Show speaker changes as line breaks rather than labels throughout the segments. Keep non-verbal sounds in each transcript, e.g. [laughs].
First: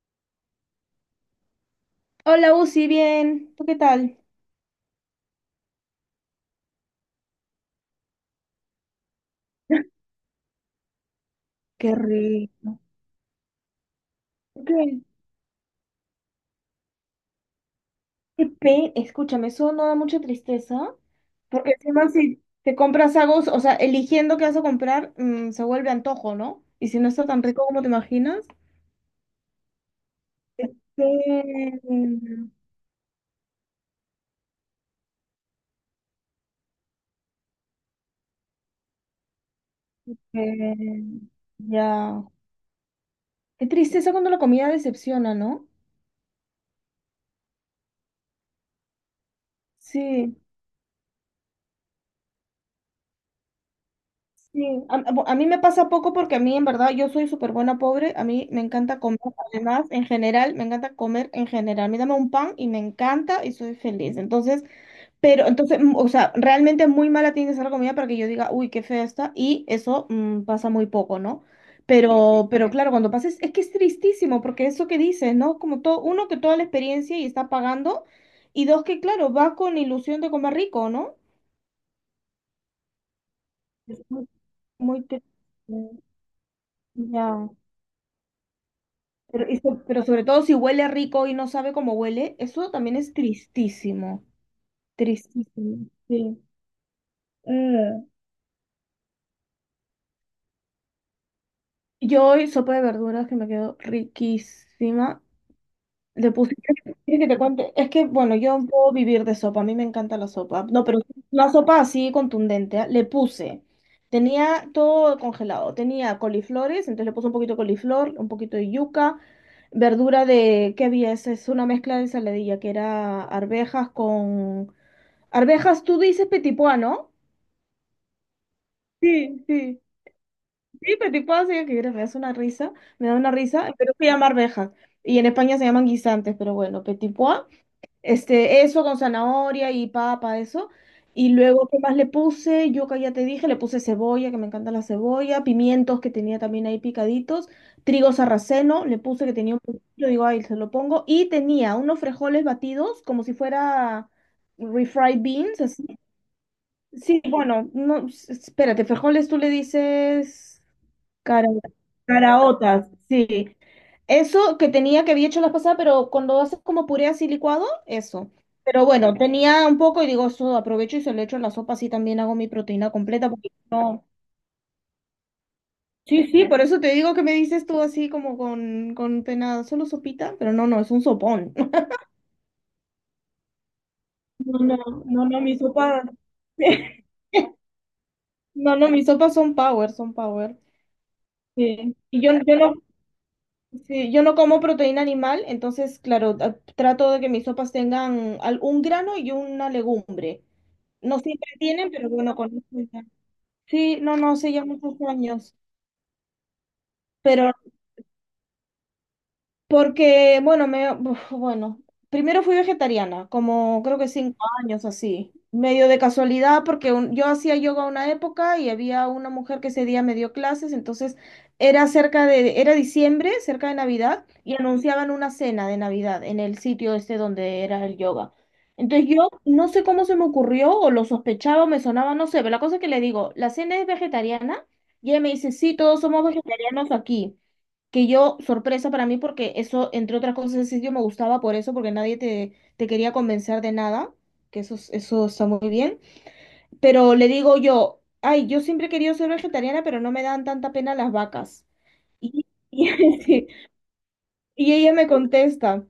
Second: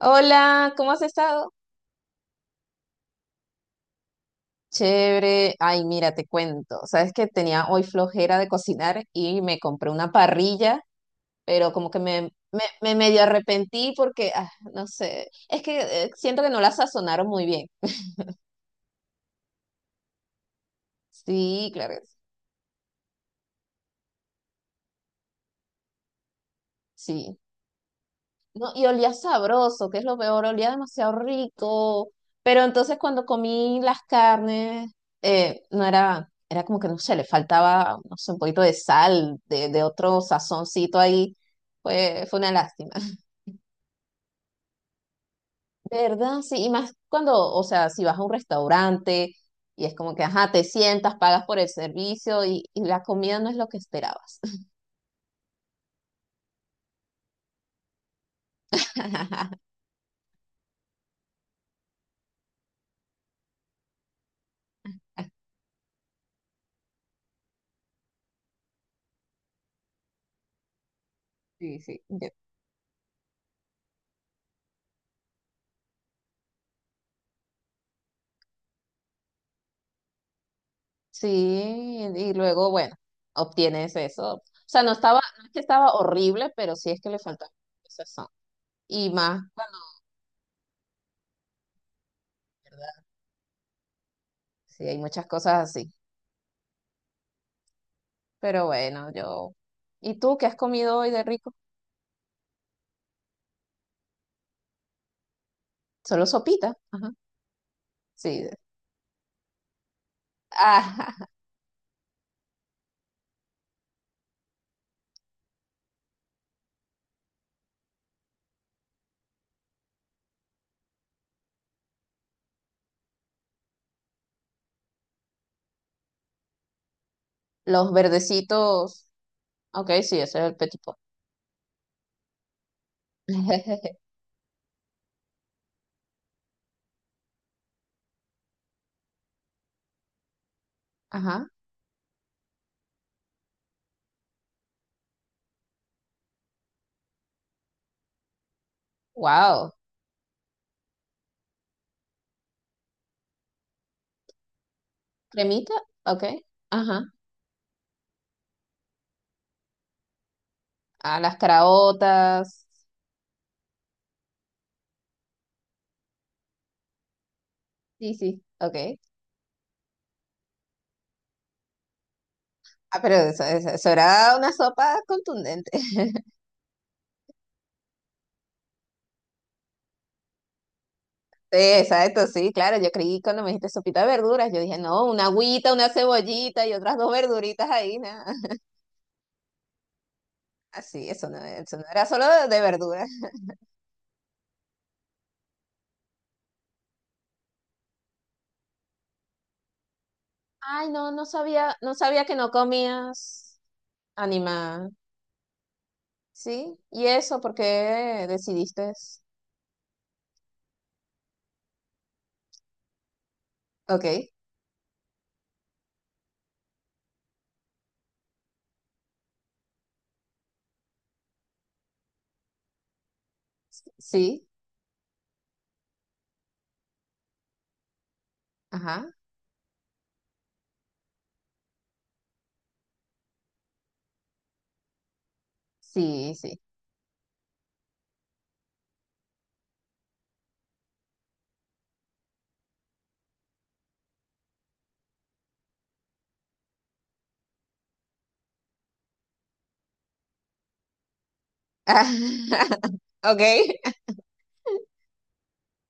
Hola, ¿cómo has estado?
Hola, Uzi, bien. ¿Tú qué tal?
Chévere. Ay, mira, te cuento. Sabes que tenía hoy flojera de cocinar y me compré una parrilla, pero como
Qué
que me, me,
rico.
me medio arrepentí porque,
¿Por
no
¿Qué?
sé, es que siento que no la sazonaron muy bien.
Escúchame, eso no da mucha tristeza.
Sí,
Porque
claro, que
encima
sí.
si te compras algo, o sea, eligiendo qué vas a comprar, se vuelve antojo, ¿no? Y si no está
Sí.
tan rico como te imaginas.
No, y olía sabroso, que es lo peor, olía demasiado rico.
qué-
Pero entonces cuando comí las carnes, no era, era como que no sé, le faltaba, no sé, un poquito de sal, de otro sazoncito
qué-
ahí.
Ya.
Fue una lástima. [laughs]
Qué tristeza cuando la comida decepciona, ¿no?
¿Verdad? Sí, y más cuando, o sea, si vas a un restaurante y es como que,
Sí.
ajá, te sientas, pagas por el servicio y la comida no es lo que esperabas.
Sí, mí me pasa poco porque a mí en verdad yo soy súper buena pobre, a mí me encanta comer,
[laughs]
además en general, me encanta comer en general, a mí dame un pan y me encanta y soy feliz, entonces, pero entonces, o sea, realmente muy mala tiene que ser la comida para que yo diga, uy, qué fea está, y eso pasa muy poco, ¿no?
Sí, sí.
Pero, claro, cuando pasa es que es tristísimo porque eso que dices, ¿no? Como todo, uno que toda la experiencia y está pagando, y dos que claro, va con ilusión de comer rico, ¿no?
Sí, y luego, bueno, obtienes
Es muy,
eso. O sea, no
muy
estaba,
triste.
no es que estaba horrible, pero sí es que le
Ya.
faltaba son. Y más,
Pero, y
cuando,
so- pero sobre todo si huele rico y no sabe cómo huele, eso también
¿verdad?
es tristísimo.
Sí, hay muchas cosas
Tristísimo.
así.
Sí. Mm.
Pero bueno, yo. ¿Y tú qué has comido hoy de rico?
Yo hoy sopa de verduras que me quedó riquísima.
Solo
Le puse,
sopita.
¿quieres
Ajá.
que te cuente? Es que, bueno,
Sí.
yo puedo vivir de sopa, a mí me encanta la sopa. No, pero
Ah, [laughs]
una sopa así contundente, ¿ah? Le puse, tenía todo congelado, tenía coliflores, entonces le puse un poquito de coliflor, un poquito de yuca, verdura de, ¿qué había? Es una mezcla de ensaladilla, que era arvejas con. Arvejas, tú dices petipoa, ¿no?
los verdecitos.
Sí, sí.
Ok, sí, ese es el petit pot.
Sí, petipoa, sí, es una risa, me da una risa, pero
[laughs]
se llama arvejas. Y en España se llaman guisantes, pero bueno, petipoa. Este, eso con zanahoria y papa, eso. Y
Ajá.
luego, ¿qué más le puse? Yo que ya te dije, le puse cebolla, que me encanta la cebolla, pimientos que tenía también ahí picaditos, trigo sarraceno, le puse que tenía un
Wow.
poquito, digo, ahí se lo pongo. Y tenía unos frijoles batidos, como si fuera refried beans.
Cremita. Ok. Ajá.
Sí, bueno, no, espérate, frijoles tú le dices
Ah, las
cara-
caraotas.
caraotas, sí. Eso que tenía que había hecho la pasada, pero cuando haces como puré así licuado,
Sí,
eso.
sí. Ok.
Pero bueno, tenía un poco y digo, eso aprovecho y se lo echo en la sopa, así también hago mi proteína
Ah, pero
completa,
eso,
porque
eso- eso
no.
era una sopa contundente.
Sí, sí, por eso te digo que me dices tú así como con pena, solo sopita, pero no, no, es un sopón.
Sí,
[laughs]
exacto, sí, claro. Yo creí cuando me dijiste sopita de verduras,
No,
yo
no,
dije, no, una
no, no, mi
agüita, una
sopa.
cebollita y otras dos
[laughs]
verduritas ahí, nada. [laughs]
No, no, mis sopas son power, son power.
Así, eso no
Sí.
era
Y
solo
yo,
de,
yo
de
no
verduras.
Sí, yo no como proteína animal, entonces, claro, trato de que mis sopas tengan un grano y una legumbre.
Ay, no,
No
no
siempre
sabía,
tienen,
no
pero
sabía
bueno,
que
con
no
eso ya-
comías
Sí, no, no, hace ya
animal.
muchos años.
Sí, ¿y eso
Pero
por qué decidiste?
Porque, bueno, primero fui vegetariana, como creo que
Ok,
5 años así, medio de casualidad, porque yo hacía yoga una época y había una mujer que ese día me dio clases, entonces era cerca de, era diciembre, cerca de Navidad,
sí,
y anunciaban una cena de Navidad en el sitio este donde era el yoga.
ajá,
Entonces yo no sé cómo se me ocurrió, o lo sospechaba, o me sonaba, no sé, pero la cosa es que le digo, la cena es vegetariana, y ella me dice, sí, todos somos
sí, sí.
vegetarianos aquí que yo, sorpresa para mí, porque eso, entre otras cosas, ese sitio me gustaba por eso, porque nadie te quería convencer de nada, que eso, eso está muy bien. Pero le digo yo, ay, yo siempre he querido ser vegetariana, pero no me dan tanta pena las vacas. Y, [laughs] y,
[laughs] Ok,
sí, y ella me contesta.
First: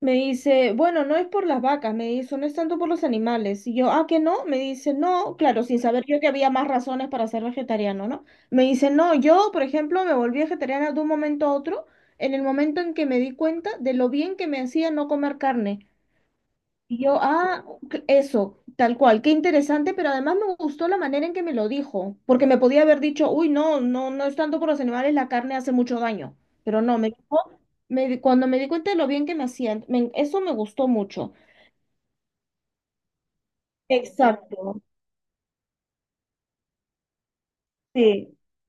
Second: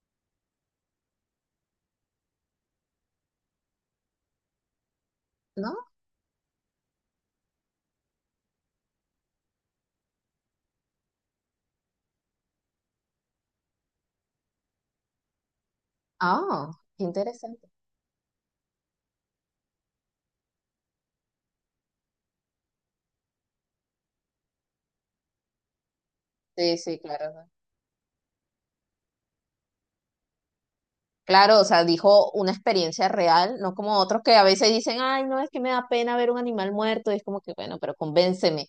Me dice, bueno, no es por las vacas, me dice, no es tanto por los animales. Y yo, ah, que no, me dice, no, claro,
¿no?
sin saber yo que había más razones para ser vegetariano, ¿no? Me dice, no, yo, por ejemplo, me volví vegetariana de un momento a otro, en el momento en que me di cuenta de lo bien que me hacía no comer carne.
Oh,
Y
qué
yo, ah,
interesante.
ok, eso, tal cual, qué interesante, pero además me gustó la manera en que me lo dijo, porque me podía haber dicho, uy, no, no, no es tanto por los animales, la carne hace mucho daño,
Sí,
pero no,
sí,
me dijo,
claro.
cuando me di cuenta de lo bien que me hacían, eso me gustó mucho.
Claro, o sea, dijo una experiencia real, no como otros que a veces
Exacto,
dicen, ay, no, es que me da pena ver un animal muerto, y es como que, bueno, pero
sí.
convénceme.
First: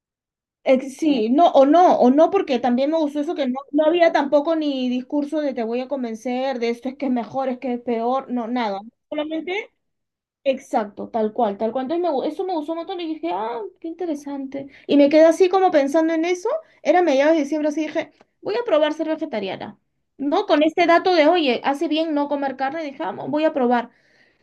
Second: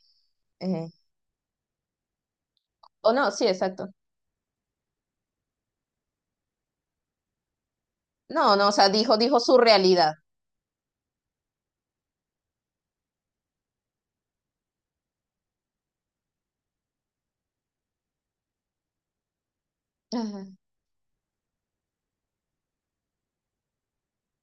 Eh,
Sí, no, o no, o no, porque también me
o
gustó
no,
eso
sí,
que no, no
exacto.
había tampoco ni discurso de te voy a convencer, de esto es que es mejor, es que es peor, no,
No, no, o
nada.
sea, dijo su
Solamente
realidad.
Exacto, tal cual, tal cual. Entonces eso me gustó un montón y dije, ah, qué interesante. Y me quedé así como pensando en eso. Era mediados de diciembre, así dije, voy a probar ser vegetariana. ¿No?
Ajá,
Con este dato de, oye, hace bien no comer carne, dije, "Ah, voy a probar.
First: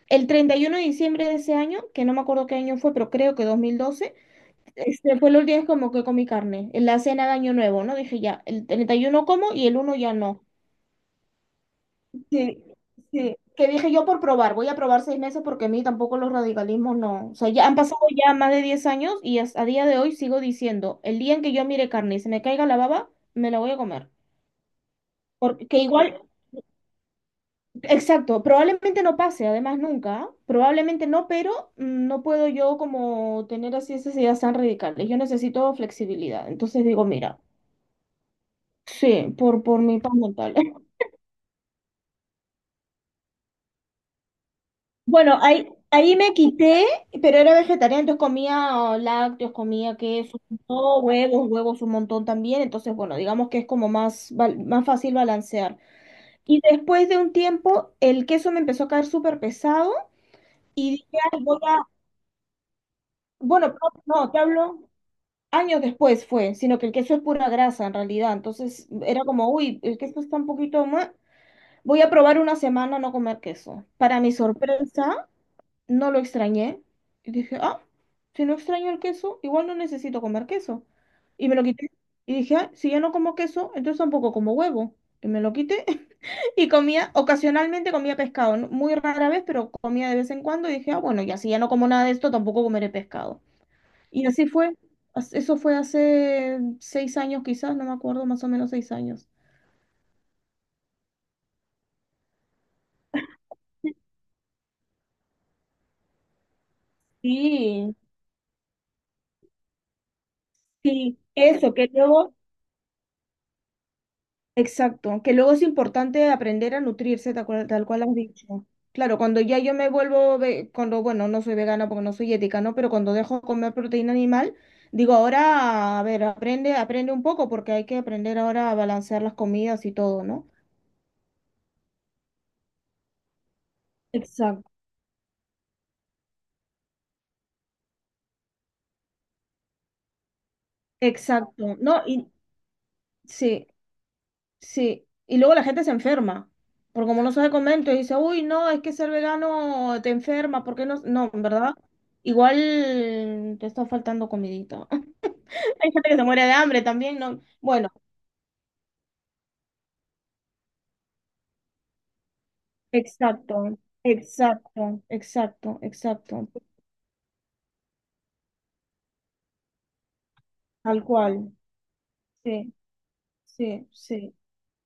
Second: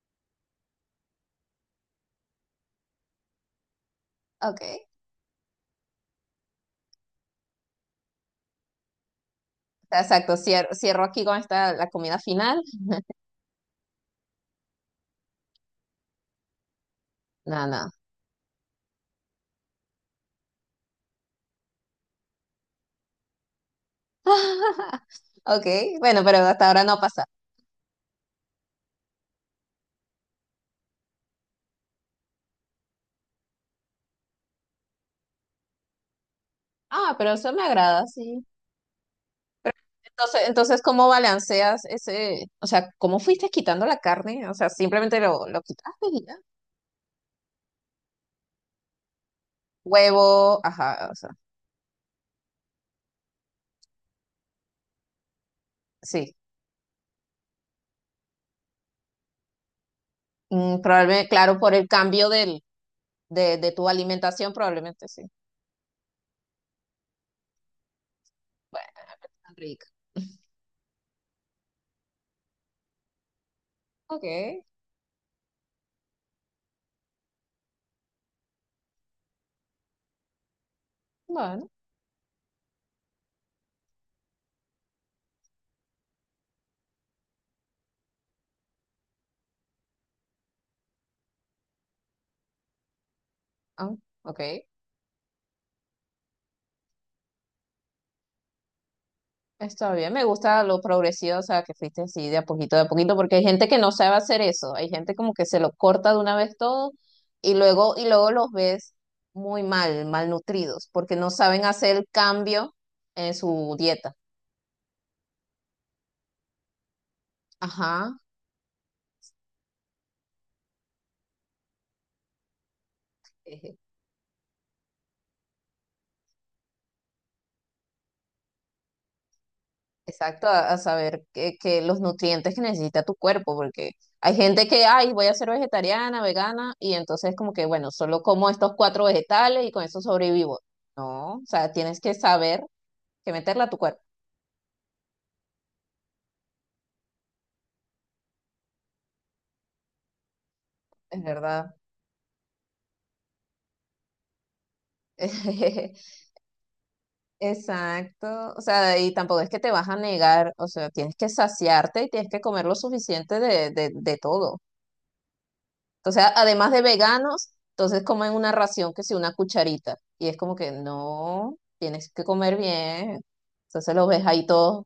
El 31 de diciembre de ese año, que no me acuerdo qué año fue, pero creo que 2012,
ok, o
fue los días como que comí carne, en la cena de Año Nuevo, ¿no? Dije, ya, el 31 como y el uno
sea,
ya
exacto,
no.
cierro, aquí con esta, la comida final.
Sí, sí, que dije yo por probar, voy a probar 6 meses porque a mí tampoco los radicalismos no, o sea,
No,
ya han
no.
pasado ya más de 10 años y hasta a día de hoy sigo diciendo, el día en que yo mire carne y se me caiga la baba, me la voy a comer.
[laughs] Ok,
Porque igual,
bueno, pero hasta ahora no pasa.
exacto, probablemente no pase, además nunca, probablemente no, pero no puedo yo como tener así esas ideas tan radicales, yo necesito flexibilidad, entonces digo,
Ah, pero
mira,
eso me agrada, sí.
sí, por mi paz
Entonces,
mental.
entonces, ¿cómo balanceas ese, o sea, cómo fuiste quitando la carne? O sea, simplemente
Bueno,
lo
ahí,
quitaste
ahí
y
me
ya.
quité, pero era vegetariana, entonces comía oh, lácteos, comía queso,
Huevo,
no,
ajá, o sea.
huevos, huevos un montón también, entonces bueno, digamos que es como más, más fácil balancear.
Sí,
Y después de un tiempo, el queso me empezó a caer súper pesado y dije,
Probablemente,
"Ay,
claro,
voy
por el
a,
cambio de
bueno,
tu
no, no, te
alimentación,
hablo
probablemente sí.
años después fue, sino que el queso es pura grasa en realidad,
Bueno,
entonces era como,
tan
uy,
rica.
el queso está un poquito más. Voy a probar una semana no comer queso. Para
Ok,
mi sorpresa, no lo extrañé. Y dije, ah, si no extraño el queso, igual no necesito comer queso. Y me lo
bueno,
quité. Y dije, ah, si ya no como queso, entonces tampoco como huevo. Y me lo quité. [laughs] Y comía, ocasionalmente comía pescado, ¿no? Muy rara vez, pero comía de vez en cuando. Y dije, ah, bueno, ya si ya no como nada de esto, tampoco comeré pescado.
ah,
Y así
ok,
fue. Eso fue hace 6 años quizás, no me acuerdo, más o menos 6 años.
está bien. Me gusta lo progresivo, o sea, que fuiste así de a poquito, porque hay gente que no sabe hacer eso. Hay gente como que se lo corta de una vez todo y luego,
Sí,
y luego los ves muy mal, malnutridos, porque
sí.
no saben
eso, que
hacer el
luego
cambio en su dieta.
Exacto, que luego es importante aprender a nutrirse, tal cual
Ajá.
has dicho. Claro, cuando ya yo me vuelvo, cuando, bueno, no soy vegana porque no soy ética, ¿no? Pero cuando dejo de comer proteína animal, digo, ahora, a ver, aprende, aprende un poco porque hay que aprender ahora a balancear las comidas y todo,
Exacto,
¿no?
a saber que los nutrientes que necesita tu cuerpo, porque hay gente
Exacto.
que, ay, voy a ser vegetariana, vegana, y entonces como que, bueno, solo como estos cuatro vegetales y con eso sobrevivo. No, o sea,
Exacto,
tienes
no,
que
y
saber que meterla
sí,
a tu cuerpo,
sí, y luego la gente se enferma, porque como no sabe comer, entonces dice, uy, no, es que ser vegano te enferma, ¿por qué no?
es
No, en verdad,
verdad.
igual te está faltando comidita. Hay gente que
[laughs]
se muere de hambre también, ¿no? Bueno,
Exacto, o sea, y tampoco es que te vas a negar, o sea, tienes que saciarte y tienes que comer lo suficiente
exacto,
de todo.
exacto, exacto,
Entonces,
exacto,
además de veganos, entonces comen una ración que si una cucharita. Y es como que
tal cual.
no, tienes que comer
Sí,
bien.
sí,
Entonces los ves
sí,
ahí todos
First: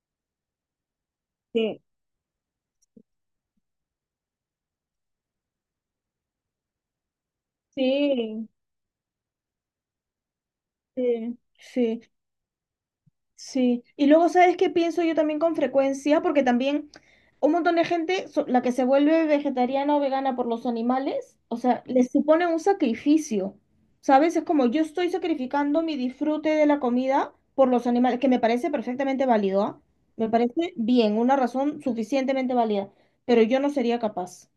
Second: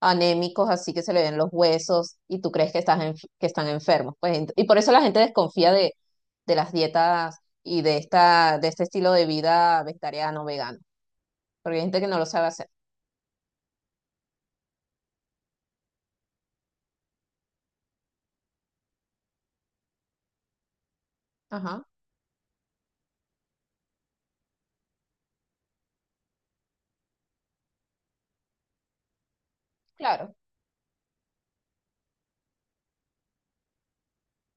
anémicos, así que se le ven los
sí,
huesos y tú crees que están enfermos. Pues, y por eso la gente desconfía de las dietas y
sí,
de este estilo de vida vegetariano, vegano.
sí,
Porque hay gente
sí.
que no lo sabe hacer.
Sí, y luego, ¿sabes qué pienso yo también con frecuencia? Porque también un montón de gente, la que se vuelve vegetariana o vegana por los animales, o sea,
Ajá,
les supone un sacrificio, ¿sabes? Es como yo estoy sacrificando mi disfrute de la comida por los animales, que me parece perfectamente válido, ¿ah? Me
claro.
parece bien, una razón suficientemente válida, pero yo no sería capaz,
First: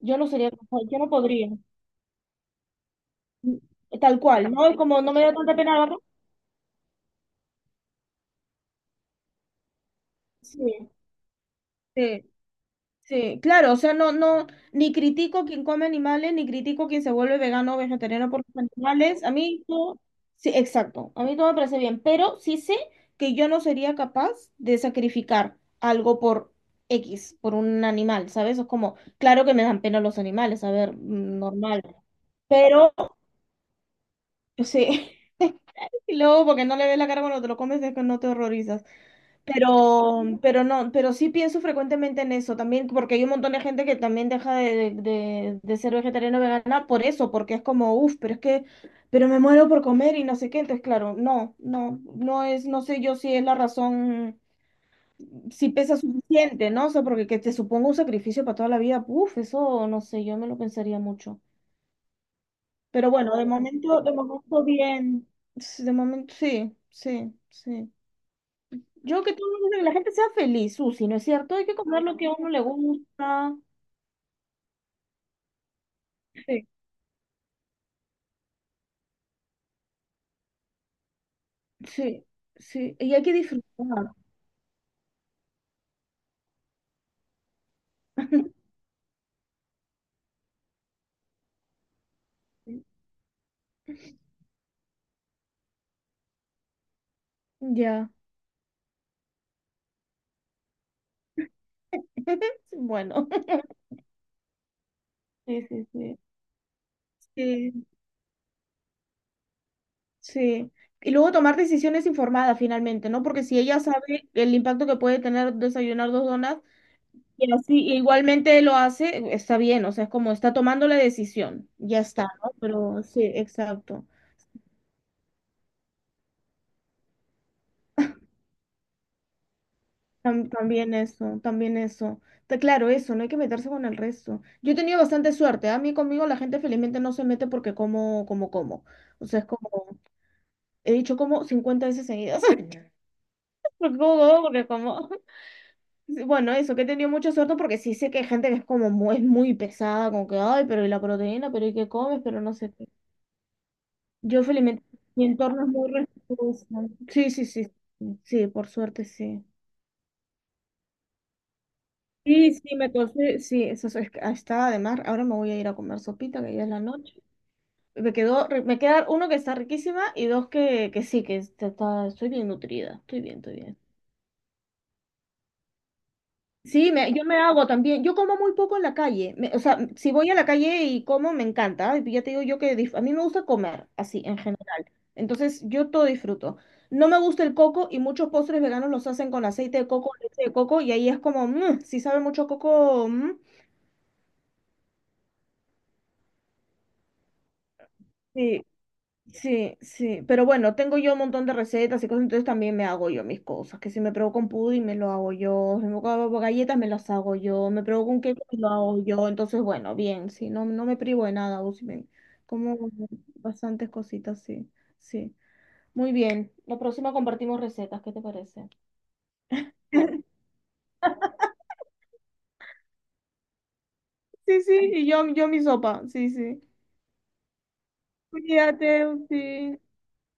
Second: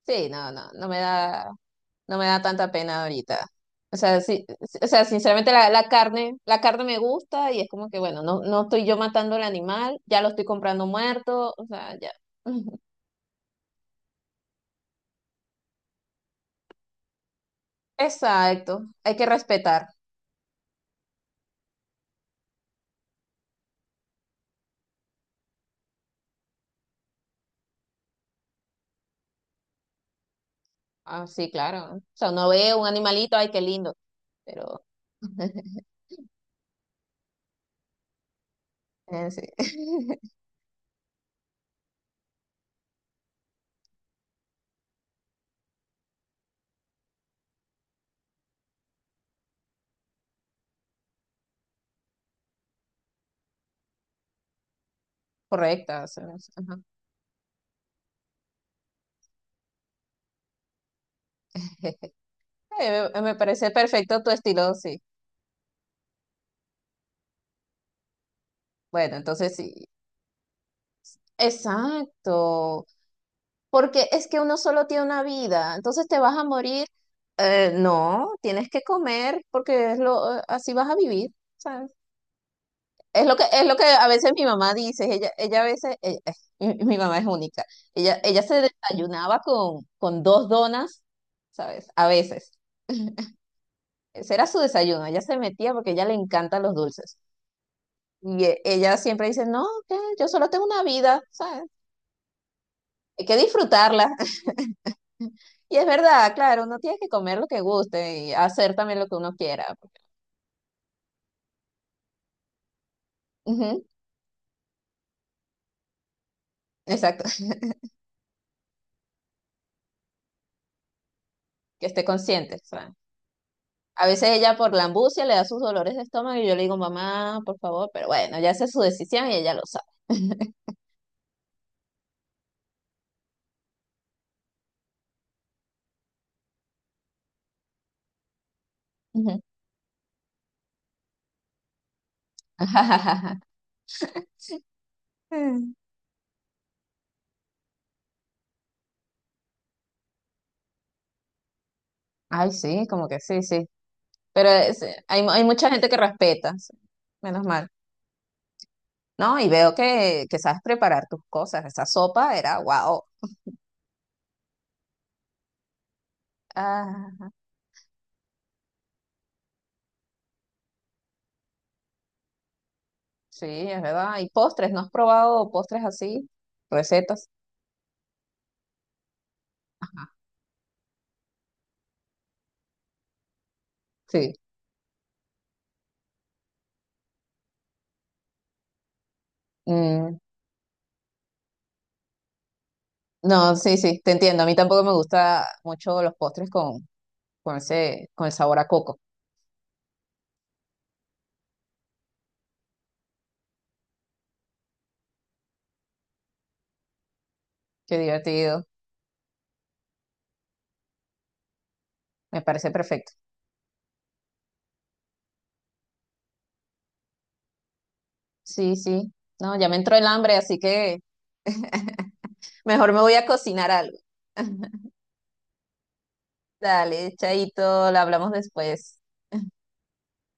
yo no
Sí,
sería
no, no,
capaz, yo no podría,
no me da tanta pena ahorita. O sea,
tal
sí,
cual, ¿no? Es
sí, o
como
sea,
no me da
sinceramente
tanta
la,
pena la.
la carne, la carne me gusta y es como que, bueno, no, no estoy yo matando al animal, ya lo estoy
Sí,
comprando muerto, o sea, ya.
sí.
[laughs]
Sí, claro, o sea, no, no, ni critico a quien come animales, ni critico a quien se vuelve vegano o vegetariano por los
Exacto, hay
animales.
que
A mí
respetar.
todo, sí, exacto, a mí todo me parece bien, pero sí sé que yo no sería capaz de sacrificar algo por X, por un animal, ¿sabes? Es como, claro que me dan pena los animales, a ver,
Ah, sí,
normal,
claro. O sea, uno ve un
pero
animalito, ay, qué lindo, pero.
sí,
[laughs]
[laughs] y luego porque no le ves la cara cuando te lo comes es que no te horrorizas.
Sí.
Pero,
[laughs]
pero no, pero sí pienso frecuentemente en eso también, porque hay un montón de gente que también deja de ser vegetariano o vegana por eso, porque es como, uff, pero me muero por comer y no sé qué. Entonces, claro, no, no, no es, no sé yo si es la razón, si pesa
Correcta. O sea, no sé,
suficiente,
ajá.
¿no? O sea, porque que te suponga un sacrificio para toda la vida, uff, eso no sé, yo me lo pensaría mucho.
[laughs] Eh,
Pero
Me me
bueno,
parece
de
perfecto tu
momento
estilo, sí.
bien, de momento sí, sí, sí.
Bueno,
Yo que todo
entonces
el mundo, que
sí.
la gente sea feliz, Susi, ¿no es cierto? Hay que comer lo que a uno le
Exacto.
gusta.
Porque es que uno solo tiene una vida, entonces te vas a
Sí.
morir. No, tienes que comer porque así vas a vivir, ¿sabes?
Sí, sí, y hay
Es
que
lo que, es lo que
disfrutar.
a veces mi mamá dice, ella a veces, [laughs] mi mamá es única, ella se desayunaba con dos donas, ¿sabes? A veces. [laughs] Ese era su desayuno, ella se metía porque a ella le encantan los dulces.
Ya.
Y ella siempre dice, no, que yo solo tengo una vida, ¿sabes?
[laughs]
Hay
Bueno,
que disfrutarla.
sí,
Y es
sí, sí.
verdad, claro, uno tiene que comer lo que
Sí.
guste y hacer también lo que uno quiera.
Sí. Y luego tomar decisiones informadas finalmente, ¿no? Porque si ella
Ujú,
sabe el impacto que puede tener desayunar dos donas
exacto,
y
[laughs]
así igualmente lo hace, está bien, o sea, es como está tomando la decisión,
que
ya
esté
está, ¿no?
consciente. O
Pero sí, exacto.
A veces ella por la ambucia le da sus dolores de estómago y yo le digo, mamá, por favor, pero bueno, ya esa es su decisión y ella lo sabe. [laughs]
También eso, también eso. Está claro, eso, no hay que meterse con el resto. Yo he tenido bastante suerte, ¿ah? A mí conmigo la gente felizmente no se mete porque como, como, como. O
Ujú.
sea, es como, he dicho como 50 veces seguidas. [laughs]
[laughs]
Porque como, como, porque como. [laughs]
Mm.
Sí, bueno, eso, que he tenido mucha suerte porque sí sé que hay gente que es es muy pesada, como que, ay, pero y la proteína, pero y qué comes, pero
Ay,
no sé qué.
sí, como que sí, sí.
Yo
Pero
felizmente,
hay,
mi
hay
entorno es
mucha gente
muy
que respeta,
respetuoso.
sí,
Sí, sí,
menos mal.
sí. Sí, por suerte,
No,
sí.
y veo que sabes preparar tus cosas. Esa sopa
Sí,
era
sí, me
wow.
cosí, sí, eso es que estaba. Ahora me voy a ir a comer sopita, que ya es la noche. Me queda uno que está riquísima y dos que sí, estoy bien nutrida. Estoy bien,
Sí,
estoy bien.
es verdad. ¿Y postres? ¿No has probado postres así?
Sí, yo
¿Recetas?
me hago también. Yo como muy poco en la calle. O sea, si voy a la calle y como, me encanta. Y ya te digo yo que a mí me gusta comer, así,
Sí.
en general. Entonces, yo todo disfruto. No me gusta el coco y muchos postres veganos los hacen con aceite de coco,
Mm,
leche de coco, y ahí es como, si sabe mucho a coco, mm,
no, sí, sí, te entiendo. A mí tampoco me gusta mucho los postres con el sabor
sí,
a coco.
sí, sí, pero bueno, tengo yo un montón de recetas y cosas, entonces también me hago yo mis cosas, que si me provoca un pudding me lo hago yo, si me provoca galletas me las hago yo, me
Qué
provoca un cake me
divertido.
lo hago yo, entonces bueno, bien, sí, no, no me privo de nada, o si me-
Me parece
como
perfecto.
bastantes cositas, sí, sí. Muy bien, la próxima compartimos recetas, ¿qué te parece?
Sí, sí. No, ya me entró el
[laughs]
hambre, así que mejor me voy a cocinar algo.
Sí,
[laughs]
sí, y yo mi sopa, sí, sí.
Dale, chaito, la hablamos después.
Cuídate, sí.